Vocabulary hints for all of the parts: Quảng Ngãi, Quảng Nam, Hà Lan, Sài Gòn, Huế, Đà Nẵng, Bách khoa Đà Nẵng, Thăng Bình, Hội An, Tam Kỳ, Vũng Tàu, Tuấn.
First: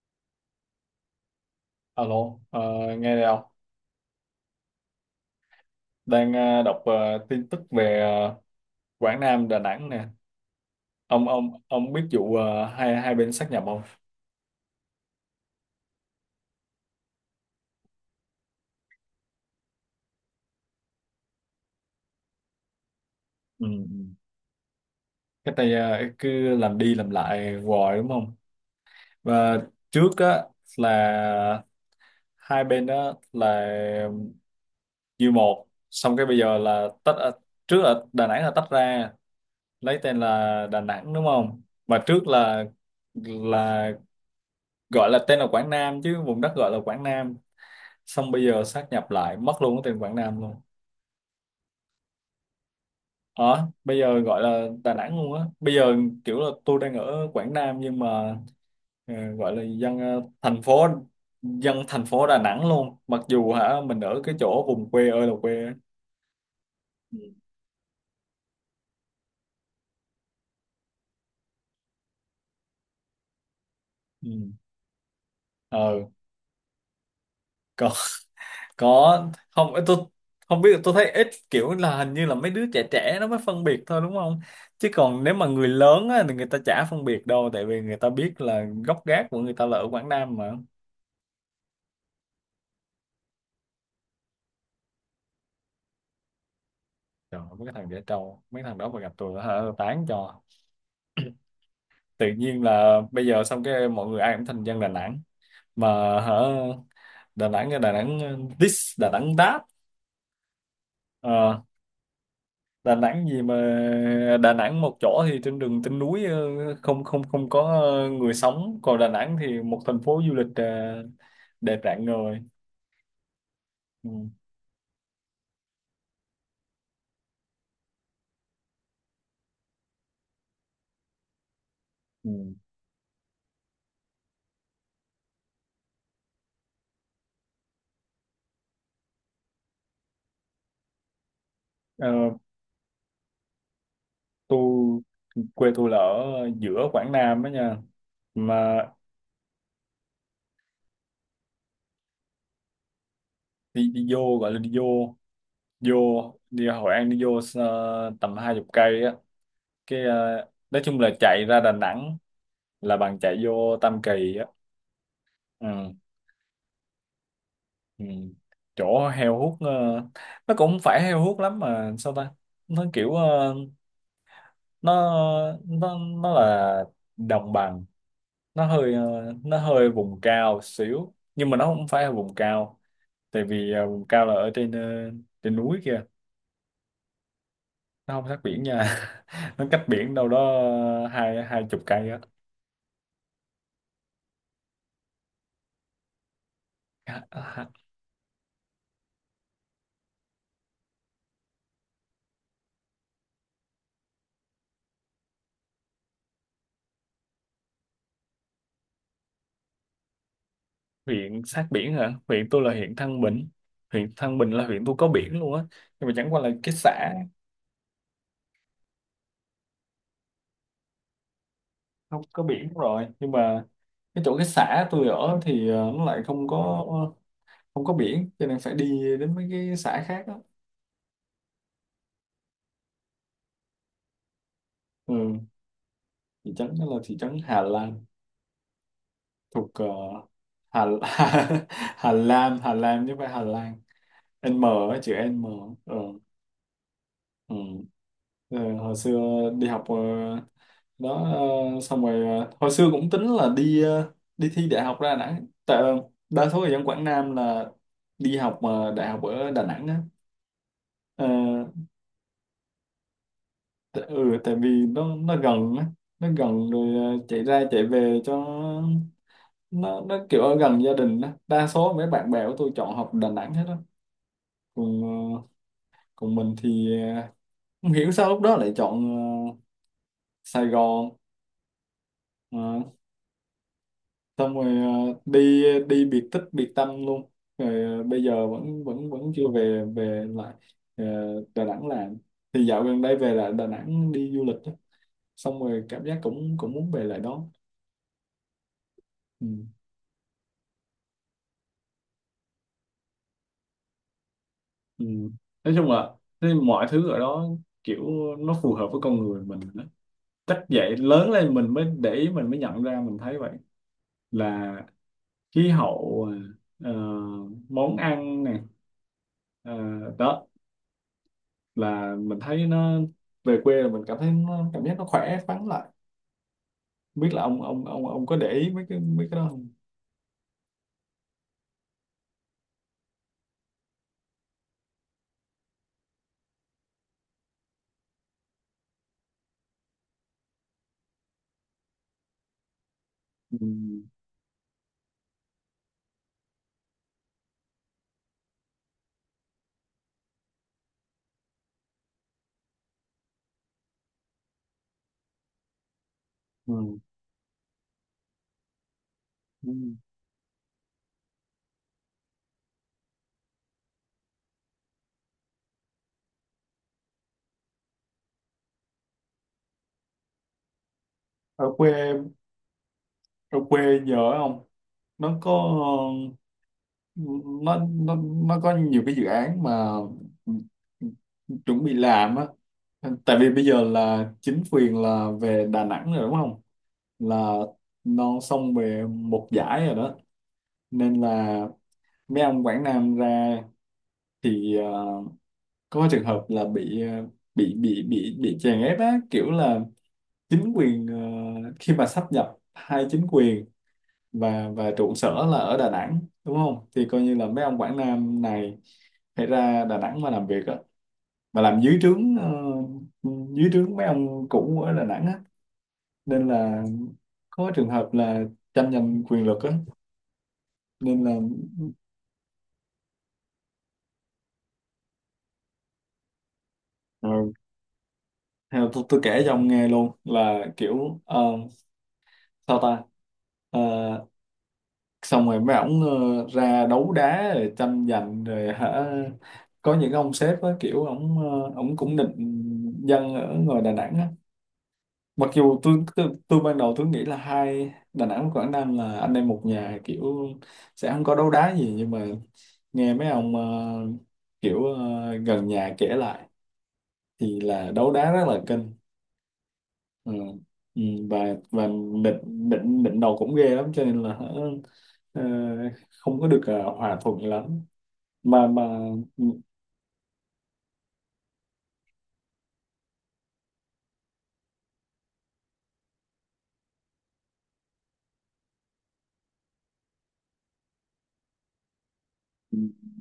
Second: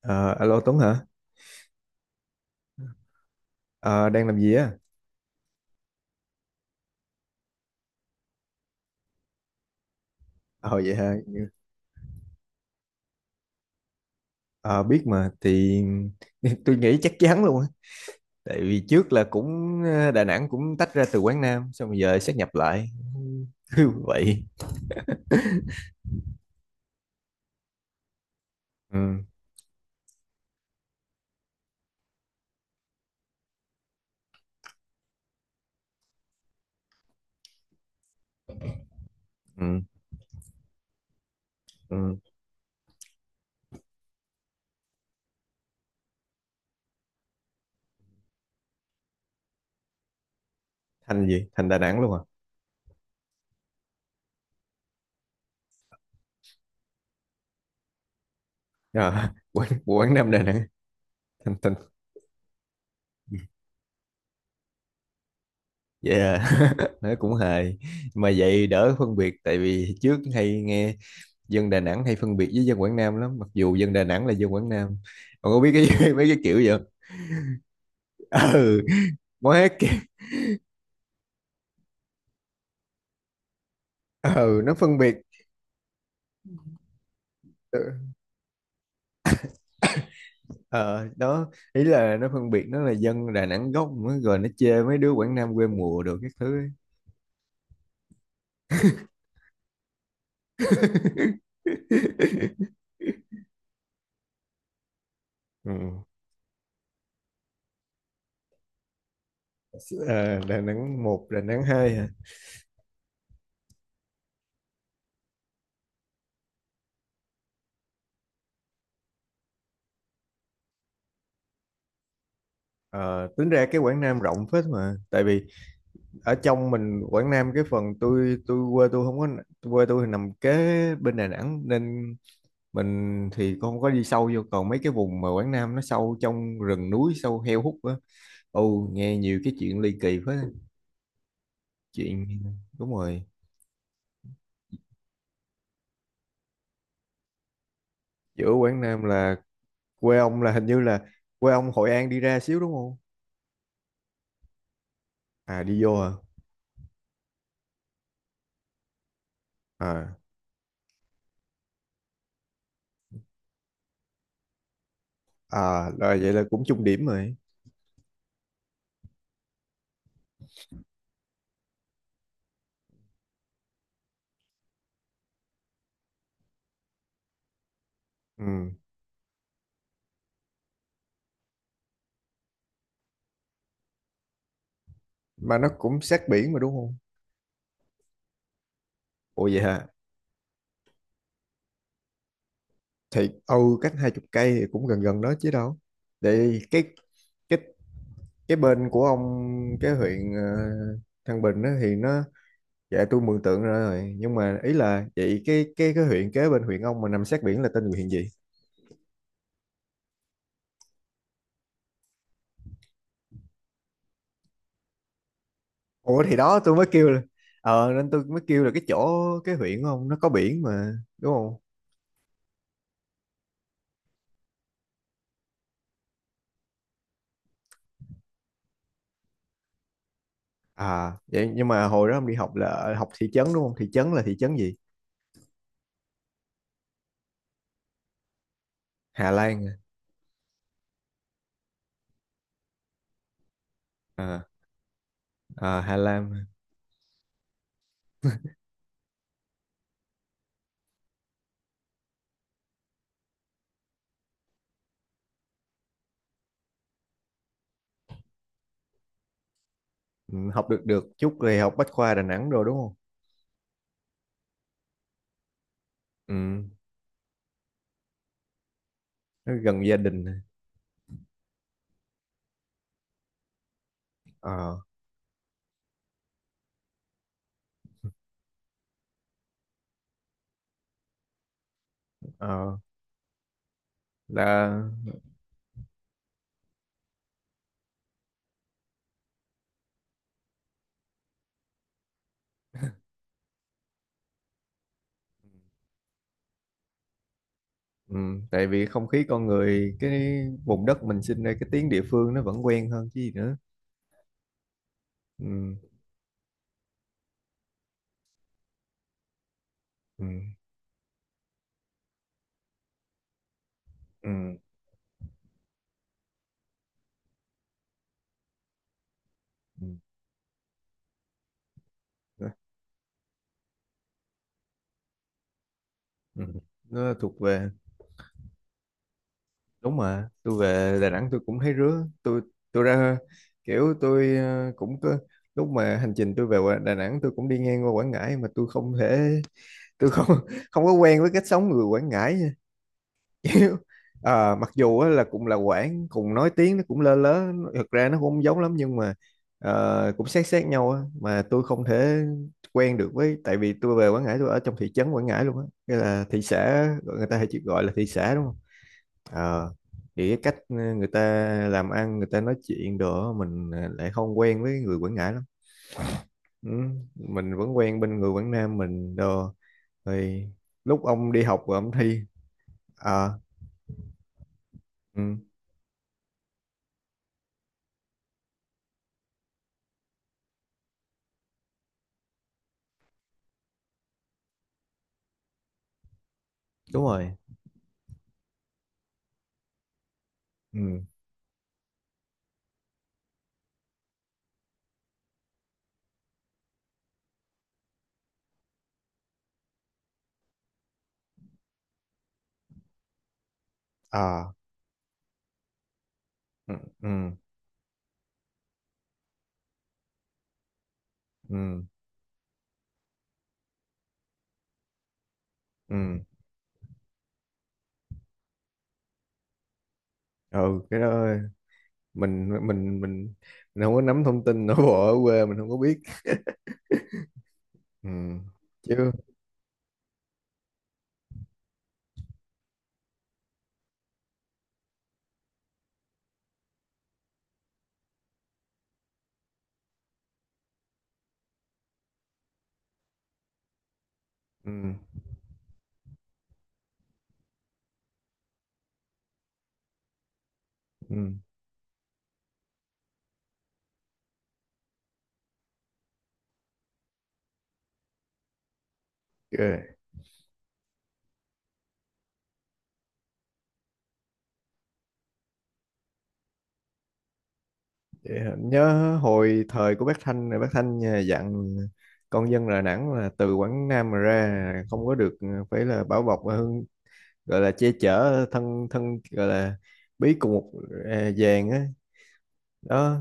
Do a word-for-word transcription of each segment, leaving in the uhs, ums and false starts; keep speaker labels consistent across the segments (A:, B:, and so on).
A: Ờ, alo Tuấn hả?
B: Alo, ờ, nghe đây không?
A: Ờ, đang làm gì á?
B: Đang ờ, đọc ờ, tin tức về ờ, Quảng Nam, Đà Nẵng nè.
A: Ờ vậy hả?
B: Ông ông ông biết vụ ờ, hai hai bên sát nhập không?
A: Ờ, biết mà thì tôi nghĩ chắc chắn luôn á. Tại vì trước là cũng ờ, Đà Nẵng cũng tách ra từ Quảng Nam xong rồi giờ sáp nhập lại.
B: Ừ.
A: Cứ
B: Ừ.
A: vậy.
B: Cái tay ờ, cứ làm đi làm lại hoài đúng không?
A: Ừ,
B: Và trước á là hai bên đó là như một, xong cái bây giờ là tách, ờ, trước là Đà Nẵng là tách ra,
A: ừ,
B: lấy tên là Đà Nẵng đúng không? Mà
A: ừ.
B: trước là là gọi là tên là Quảng Nam, chứ vùng đất gọi là Quảng Nam. Xong bây giờ sát nhập lại mất luôn cái tên Quảng Nam luôn.
A: Thành gì? Thành Đà Nẵng luôn à?
B: ờ Bây giờ gọi là Đà Nẵng luôn á bây giờ, kiểu là tôi đang ở Quảng Nam nhưng mà
A: Ờ,
B: ờ, gọi là
A: Quảng,
B: dân
A: Quảng
B: ờ,
A: Nam Đà Nẵng.
B: thành phố
A: Thành thành.
B: dân thành phố Đà Nẵng luôn, mặc dù hả mình ở cái chỗ vùng quê ơi là quê á.
A: Vậy à? Nói cũng
B: Ừ.
A: hài. Mà vậy đỡ phân biệt tại vì trước hay nghe dân Đà Nẵng hay phân biệt với dân Quảng Nam lắm, mặc dù dân Đà Nẵng là
B: Ừ.
A: dân Quảng Nam. Ông có biết
B: ờ
A: cái mấy cái kiểu vậy?
B: có.
A: Ừ.
B: Có.
A: Quá
B: Không,
A: kì,
B: tôi không biết. Tôi thấy ít, kiểu là hình như là mấy đứa trẻ trẻ nó mới phân biệt thôi đúng không?
A: ừ nó
B: Chứ
A: phân biệt.
B: còn nếu mà người lớn á, thì người ta chả phân biệt đâu, tại vì người
A: Ừ,
B: ta biết là gốc gác của người ta là ở Quảng Nam mà.
A: ờ đó ý là nó phân biệt nó là dân Đà Nẵng gốc mới rồi nó chê mấy đứa Quảng Nam quê mùa đồ các thứ ấy.
B: Trời, mấy cái thằng dễ trâu, mấy thằng đó mà gặp tôi hả, tôi tán cho. Tự nhiên là bây giờ xong cái mọi người ai cũng thành dân Đà Nẵng
A: Ừ.
B: mà hả, Đà Nẵng Đà Nẵng this Đà Nẵng that.
A: À, Đà Nẵng một Đà
B: Ờ,
A: Nẵng hai hả?
B: Đà Nẵng gì mà Đà Nẵng một chỗ thì trên đường trên núi, ờ, không không không có ờ, người sống, còn Đà Nẵng thì một thành phố du lịch ờ, đẹp rạng ngời.
A: Ờ, tính ra cái Quảng
B: Ừ.
A: Nam rộng phết mà tại vì ở trong mình Quảng Nam cái phần tôi tôi quê tôi không có, quê tôi thì nằm kế bên Đà Nẵng nên
B: Ừ.
A: mình thì không có đi sâu vô, còn mấy cái vùng mà Quảng Nam nó sâu trong rừng núi sâu heo hút á. Ồ, nghe nhiều cái chuyện ly kỳ quá.
B: Ờ,
A: Chuyện đúng rồi.
B: tôi quê tôi là ở giữa Quảng Nam đó nha.
A: Giữa
B: Mà
A: Quảng Nam là quê ông là hình như là quê ông Hội An đi ra xíu đúng không?
B: đi đi vô, gọi là đi vô.
A: À đi
B: vô
A: vô à.
B: Đi Hội An đi vô ờ, tầm hai chục cây á. Cái
A: À.
B: ờ, nói chung là chạy ra Đà Nẵng là bằng chạy vô Tam Kỳ á.
A: À
B: Ừ.
A: là vậy là cũng chung điểm rồi.
B: Ừ. Chỗ heo hút, ờ, nó cũng không phải heo hút lắm mà sao ta. Nó kiểu ờ, nó nó nó là đồng bằng. nó
A: Ừ,
B: hơi ờ, nó hơi vùng cao xíu nhưng mà nó không phải là vùng cao. Tại vì ờ, vùng cao là ở trên, ờ, trên
A: mà nó
B: núi
A: cũng
B: kia.
A: sát biển mà đúng không?
B: Nó không sát biển nha.
A: Ồ vậy
B: Nó cách
A: hả?
B: biển đâu đó ờ, hai hai chục cây á.
A: Thì ừ, cách hai chục cây thì cũng gần gần đó chứ đâu. Để cái
B: À,
A: cái
B: à,
A: cái bên của ông, cái huyện ờ, Thăng Bình đó thì nó, dạ tôi mường tượng ra rồi, nhưng mà ý là vậy, cái cái cái huyện kế bên huyện ông mà nằm sát biển là tên huyện gì?
B: huyện sát biển hả? Huyện tôi là huyện Thăng Bình. Huyện Thăng Bình là huyện tôi có biển luôn á. Nhưng mà
A: Ủa
B: chẳng
A: thì
B: qua là
A: đó tôi
B: cái
A: mới kêu
B: xã
A: là, ờ nên tôi mới kêu là cái chỗ, cái huyện không nó có biển mà đúng không?
B: không có biển rồi. Nhưng mà cái chỗ cái xã tôi ở thì ờ, nó lại không có không có biển. Cho nên phải đi đến mấy cái xã khác á.
A: À vậy nhưng mà hồi đó ông đi học là ở- học thị trấn đúng không, thị trấn là thị trấn gì?
B: Ừ. Thị trấn đó là thị trấn Hà Lan.
A: Hà Lan
B: Thuộc
A: à?
B: ờ, Hà, Hà Lan. Hà Lan chứ không phải Hà Lan.
A: À,
B: N á, chữ N.
A: à Hà
B: Ừ.
A: Lan à.
B: Ừ. Ờ, hồi xưa đi học ờ, đó. Ờ, xong rồi ờ, hồi xưa cũng tính là đi ờ, đi thi đại học ra Đà Nẵng, tại ờ, đa số người dân Quảng Nam là đi học mà đại học ở Đà Nẵng á.
A: Ừ, học được được
B: Ờ,
A: chút thì học Bách khoa Đà Nẵng rồi đúng không?
B: t- ừ, tại vì nó nó gần á, nó
A: Ừ,
B: gần rồi ờ, chạy ra chạy về cho
A: nó gần gia
B: nó nó
A: đình à.
B: kiểu ở gần gia đình á. Đa số mấy bạn bè của tôi chọn học Đà Nẵng hết á.
A: Ờ.
B: còn ờ, Còn mình thì ờ, không hiểu sao lúc đó lại chọn ờ, Sài Gòn. Ờ,
A: Ờ
B: xong rồi
A: là
B: ờ, đi đi biệt tích biệt tâm luôn. Rồi ờ, bây giờ vẫn vẫn vẫn chưa về về lại ờ, Đà Nẵng làm. Thì dạo gần đây về lại Đà Nẵng đi du lịch á. Xong rồi cảm giác cũng cũng muốn về lại đó.
A: ừ, tại vì không khí con
B: Ừ.
A: người, cái vùng đất mình sinh ra, cái tiếng địa phương nó vẫn quen hơn chứ gì nữa.
B: Ừ. Nói
A: Ừ.
B: chung là thế, mọi thứ ở đó kiểu nó phù hợp với con người mình đó.
A: Ừ.
B: Chắc vậy, lớn lên mình mới để ý, mình mới nhận ra, mình thấy vậy.
A: Ừ,
B: Là khí hậu, ờ, món ăn nè. Ờ,
A: ừ.
B: đó là mình thấy nó, về quê là mình cảm thấy nó, cảm giác nó khỏe khoắn lại.
A: Nó nó
B: Không biết
A: thuộc
B: là ông
A: về.
B: ông ông ông có để ý mấy cái mấy cái đó không?
A: Đúng mà tôi về Đà Nẵng tôi cũng thấy rứa, tôi tôi ra, kiểu tôi ờ, cũng có lúc mà hành trình tôi về Quà- Đà Nẵng tôi cũng đi ngang qua Quảng Ngãi mà tôi không thể, tôi không không có quen với cách sống người Quảng Ngãi nha. Kiểu
B: Ừ.
A: à, mặc dù á là cũng là Quảng, cùng nói tiếng nó cũng lơ lớ nó- thực ra nó cũng không giống lắm, nhưng mà ờ, cũng sát sát nhau á mà tôi không thể quen được với, tại vì tôi về Quảng Ngãi tôi ở trong thị trấn Quảng Ngãi luôn á, cái là thị xã,
B: Ừ.
A: người ta hay chỉ gọi là thị xã đúng không?
B: Ừ.
A: Ờ, thì cái cách ờ, người ta làm ăn, người ta nói chuyện đồ á, mình ờ, lại không quen với người Quảng Ngãi lắm. Ừ, mình vẫn quen bên người Quảng Nam mình đồ. Thì lúc ông đi học
B: ở
A: rồi ông
B: quê
A: thi. À,
B: Ở quê giờ á, không? nó
A: ừ,
B: có nó nó nó có nhiều cái dự án mà chuẩn bị làm á. Tại vì bây giờ là chính quyền là về Đà Nẵng rồi đúng không,
A: đúng rồi.
B: là non sông về một giải rồi đó.
A: Ừ,
B: Nên là mấy ông Quảng Nam ra thì ờ, có trường hợp là bị ờ, bị bị bị bị chèn ép á, kiểu là chính quyền ờ, khi mà sáp nhập hai chính quyền
A: à
B: và và trụ sở là ở Đà Nẵng đúng
A: ừ,
B: không, thì
A: ừ,
B: coi như là mấy ông Quảng Nam này phải ra Đà Nẵng mà làm việc á, mà làm
A: ừ,
B: dưới trướng ờ, dưới trướng mấy ông cũ ở Đà Nẵng á.
A: ừ,
B: Nên là có trường hợp là tranh giành quyền lực á.
A: ừ cái
B: Nên
A: đó.
B: là
A: Mình mình mình mình không có nắm thông tin nội bộ ở quê mình không có biết.
B: ờ,
A: Ừ,
B: theo tôi,
A: chứ
B: tôi kể cho ông nghe luôn là kiểu ờ, sao ta. Ờ, xong rồi mấy ổng ờ, ra đấu đá rồi tranh giành rồi hả. Có những ông sếp á, kiểu ổng ờ, ổng cũng định dân ở ngoài Đà Nẵng á.
A: ừ,
B: Mặc dù tôi, tôi tôi ban đầu tôi nghĩ là hai Đà Nẵng và Quảng Nam là anh em một nhà, kiểu sẽ
A: ừ,
B: không có đấu đá gì, nhưng mà nghe mấy ông ờ, kiểu ờ, gần nhà kể lại, thì là đấu đá rất là kênh.
A: ghê.
B: Ừ. Ừ. Và và bệnh bệnh bệnh đầu cũng ghê lắm, cho nên là ờ, không có được ờ, hòa thuận lắm.
A: Vậy hả?
B: mà
A: Nhớ
B: mà
A: hồi thời của bác Thanh là bác Thanh à, dặn con dân Đà Nẵng là từ Quảng Nam mà ra không có được à, phải là bảo bọc và hưng, gọi là che chở thân thân gọi là bí cùng một, à, vàng á,
B: ừ,
A: đó,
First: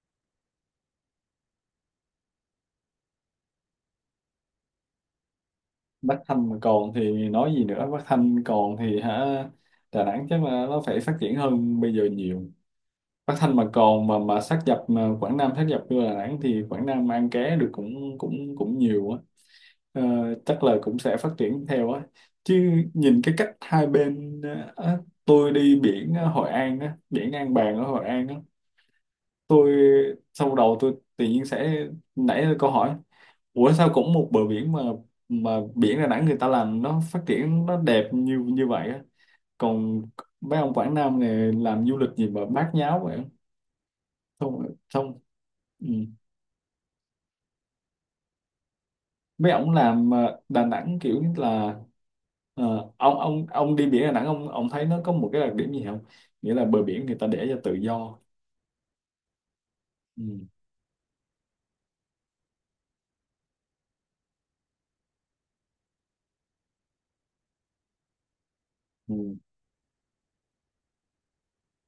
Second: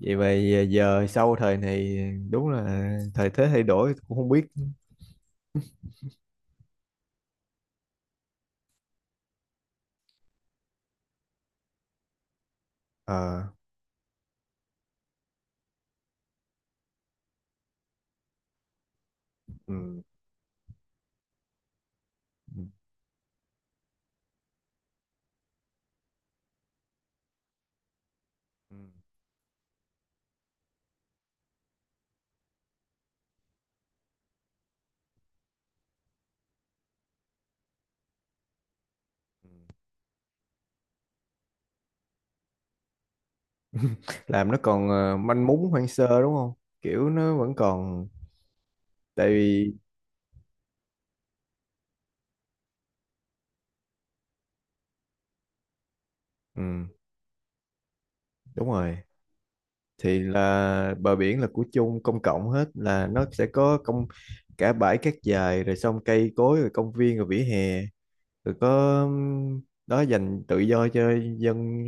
A: vậy mà à, giờ sau thời này đúng là thời thế thay đổi cũng không biết.
B: Bắc Thanh mà còn thì nói gì nữa. Bắc Thanh còn thì hả, Đà Nẵng chắc là nó phải phát triển hơn bây giờ nhiều. Bắc
A: Ờ,
B: Thanh mà còn, mà mà sát nhập, mà Quảng Nam sát nhập vô Đà Nẵng thì Quảng Nam ăn ké được cũng cũng cũng nhiều á. Ờ,
A: ừ,
B: chắc là cũng sẽ phát triển theo á,
A: ừ,
B: chứ nhìn cái cách hai bên ờ, á, tôi đi biển ở Hội An á, biển An Bàng ở Hội An á.
A: ừ.
B: Tôi sau đầu tôi tự nhiên sẽ nảy ra câu hỏi: ủa sao cũng một bờ biển mà, mà biển Đà Nẵng người ta làm nó phát triển nó đẹp như như vậy á, còn mấy ông Quảng Nam này làm du lịch gì mà bát nháo vậy?
A: Làm nó
B: Không,
A: còn ờ,
B: không.
A: manh mún hoang sơ đúng không, kiểu nó vẫn còn, tại
B: Mấy ông
A: vì
B: làm ờ, Đà Nẵng kiểu như là ờ, ông ông ông đi biển Đà Nẵng, ông ông thấy nó có một cái đặc điểm gì không? Nghĩa là bờ
A: ừ,
B: biển người ta để cho tự do.
A: đúng rồi, thì
B: Ừ.
A: là bờ biển là của chung công cộng hết, là nó sẽ có công cả bãi cát dài rồi xong cây cối rồi công viên rồi vỉa hè rồi có
B: Ừ.
A: ừm, đó, dành tự do cho dân,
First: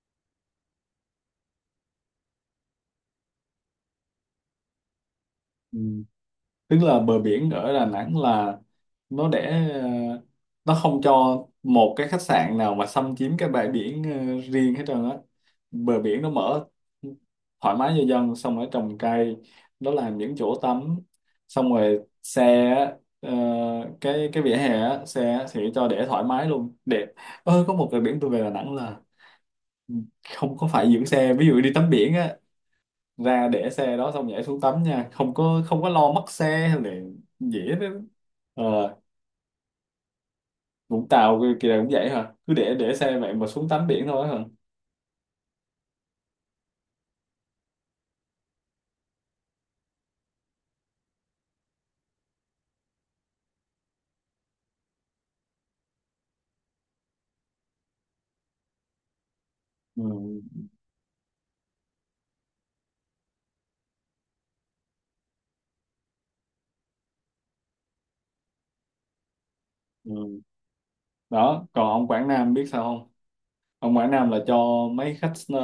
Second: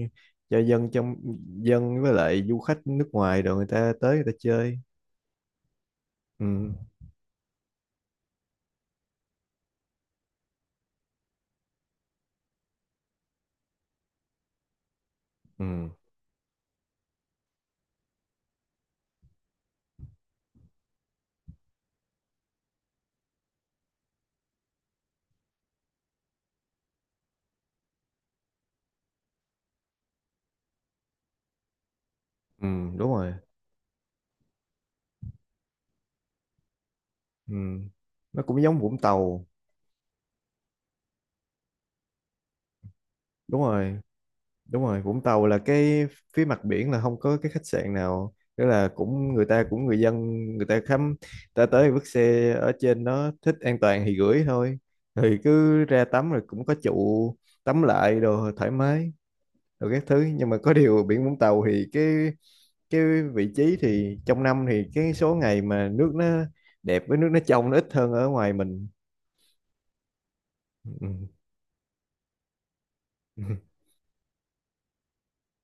A: cho dân trong, dân với lại du khách nước ngoài rồi người ta tới người ta chơi.
B: Ừ.
A: Ừ.
B: Tức là bờ biển ở Đà Nẵng là nó để ờ, nó không cho một cái khách sạn nào mà xâm chiếm cái bãi biển ờ, riêng hết trơn á.
A: Ừ.
B: Bờ biển nó mở thoải mái cho dân, xong rồi trồng cây, nó làm những chỗ tắm. Xong rồi xe á, ờ, cái cái vỉa hè á, xe á thì cho để thoải mái luôn, đẹp. Ơ, có một bờ biển tôi về Đà Nẵng là không có phải giữ xe, ví dụ đi tắm biển á,
A: Ừ đúng rồi.
B: ra để xe đó xong nhảy xuống tắm nha, không có không có lo mất xe hay là
A: Ừ
B: dễ đó.
A: nó cũng
B: ờ
A: giống Vũng Tàu.
B: Vũng Tàu kia kia cũng vậy hả? Cứ để để xe vậy mà
A: Đúng
B: xuống tắm
A: rồi.
B: biển thôi hả?
A: Đúng rồi, Vũng Tàu là cái phía mặt biển là không có cái khách sạn nào, tức là cũng người ta cũng người dân, người ta khám, ta tới vứt xe ở trên đó thích an toàn thì gửi thôi, thì cứ ra tắm rồi cũng có trụ, tắm lại đồ thoải mái rồi các
B: Ừ.
A: thứ, nhưng mà có điều biển Vũng Tàu thì cái cái vị trí thì trong năm thì cái số ngày mà nước nó đẹp với nước nó trong nó ít hơn ở ngoài mình.
B: Ừ.
A: Ừ.
B: Đó còn ông Quảng Nam biết sao không?
A: Ừ.
B: Ông Quảng Nam là cho mấy khách ờ,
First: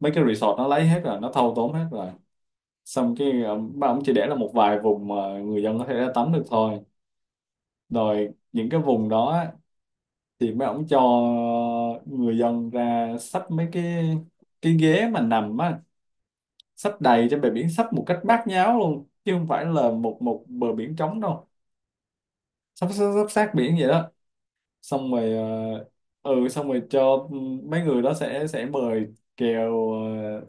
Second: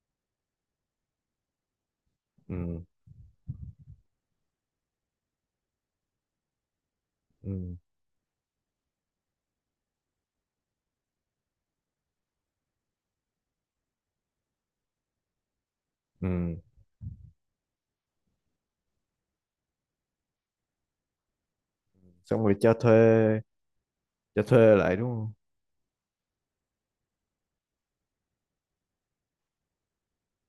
B: mấy cái resort nó lấy hết rồi, nó thâu tóm hết rồi.
A: Ừ.
B: Xong cái ờ, ba ông chỉ để là một vài vùng mà người dân có thể ra tắm được thôi.
A: Ừ.
B: Rồi những cái vùng đó á, thì mấy ông cho người dân ra xách mấy cái cái ghế mà nằm á,
A: Ừ.
B: sắp đầy trên bờ biển, sắp một cách bát nháo luôn, chứ không phải là một một bờ biển trống đâu.
A: Xong rồi cho
B: sắp
A: thuê,
B: sắp, sắp sát biển vậy đó.
A: cho thuê lại đúng
B: Xong rồi
A: không?
B: ờ, ừ, xong rồi cho mấy người đó sẽ sẽ mời kèo ờ,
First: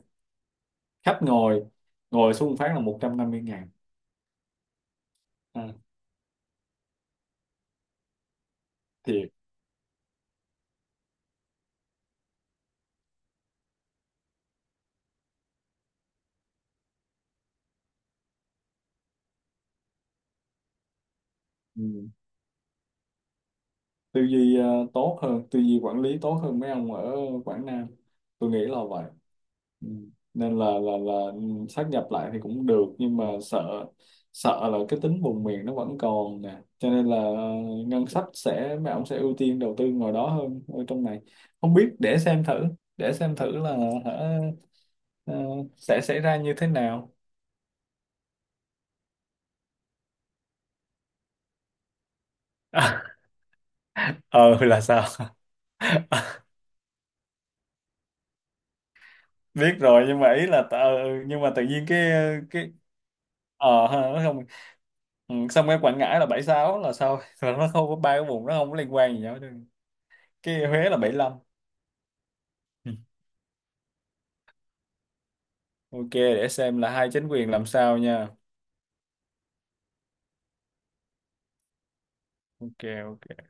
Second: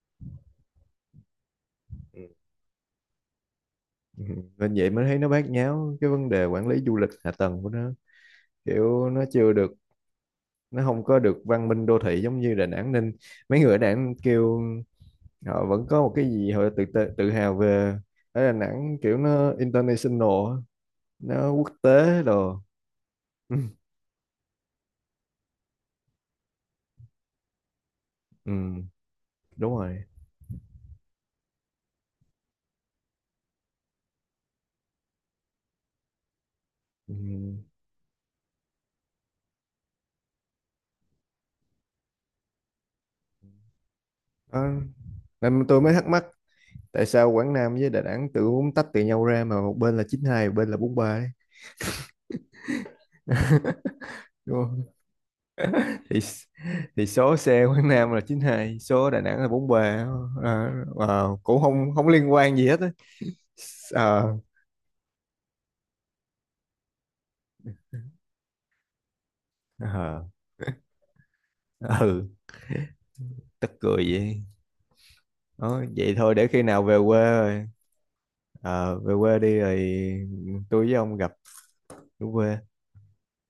B: khách ngồi,
A: Ừ.
B: ngồi xuống phát là một trăm năm mươi ngàn.
A: Ừ, nên vậy mới thấy nó bát
B: À,
A: nháo cái vấn đề quản lý du lịch hạ tầng của nó, kiểu nó
B: thiệt.
A: chưa được, nó không có được văn minh đô thị giống như Đà Nẵng, nên mấy người ở Đà Nẵng kêu, họ vẫn có một cái gì họ tự tự, tự hào về ở Đà Nẵng, kiểu nó international á, nó quốc
B: Ừ.
A: tế đồ. Ừ,
B: Tư duy ờ, tốt hơn, tư duy quản lý tốt hơn mấy ông ở Quảng Nam, tôi
A: ừ,
B: nghĩ là vậy.
A: đúng
B: Ừ.
A: rồi.
B: Nên là là là ừ, sát nhập lại thì cũng được, nhưng mà sợ sợ là cái tính vùng miền nó vẫn còn nè, cho nên
A: Ừ.
B: là ờ, ngân sách sẽ, mấy ông sẽ ưu tiên đầu tư ngoài đó hơn ở trong này. Không biết, để xem thử để xem thử là hả,
A: Đó.
B: ờ,
A: Nên tôi mới
B: sẽ
A: thắc
B: xảy
A: mắc
B: ra như thế
A: tại
B: nào.
A: sao Quảng Nam với Đà Nẵng tự muốn tách từ nhau ra mà một bên là chín hai một bên là bốn ba
B: ờ là
A: ấy.
B: sao?
A: thì thì số xe Quảng Nam là chín hai, số Đà Nẵng là
B: Biết
A: bốn ba.
B: rồi, nhưng mà ý là
A: À,
B: t- ờ,
A: wow,
B: nhưng mà
A: cũng
B: tự nhiên
A: không không
B: cái
A: liên quan gì
B: cái
A: hết á.
B: ờ ha, nó
A: Ờ,
B: không. Ừ. Xong cái Quảng Ngãi là bảy sáu là sao? Là nó không có ba cái vùng, nó không có liên quan gì nhau chứ.
A: ờ,
B: Cái Huế là bảy lăm.
A: ờ, ừ
B: Ừ.
A: tức cười vậy. Đó,
B: OK,
A: vậy thôi để
B: để
A: khi
B: xem
A: nào
B: là
A: về
B: hai
A: quê
B: chính quyền làm
A: rồi.
B: sao nha.
A: Ờ, về quê đi rồi, ừ, tôi với ông gặp ở quê.
B: OK. OK.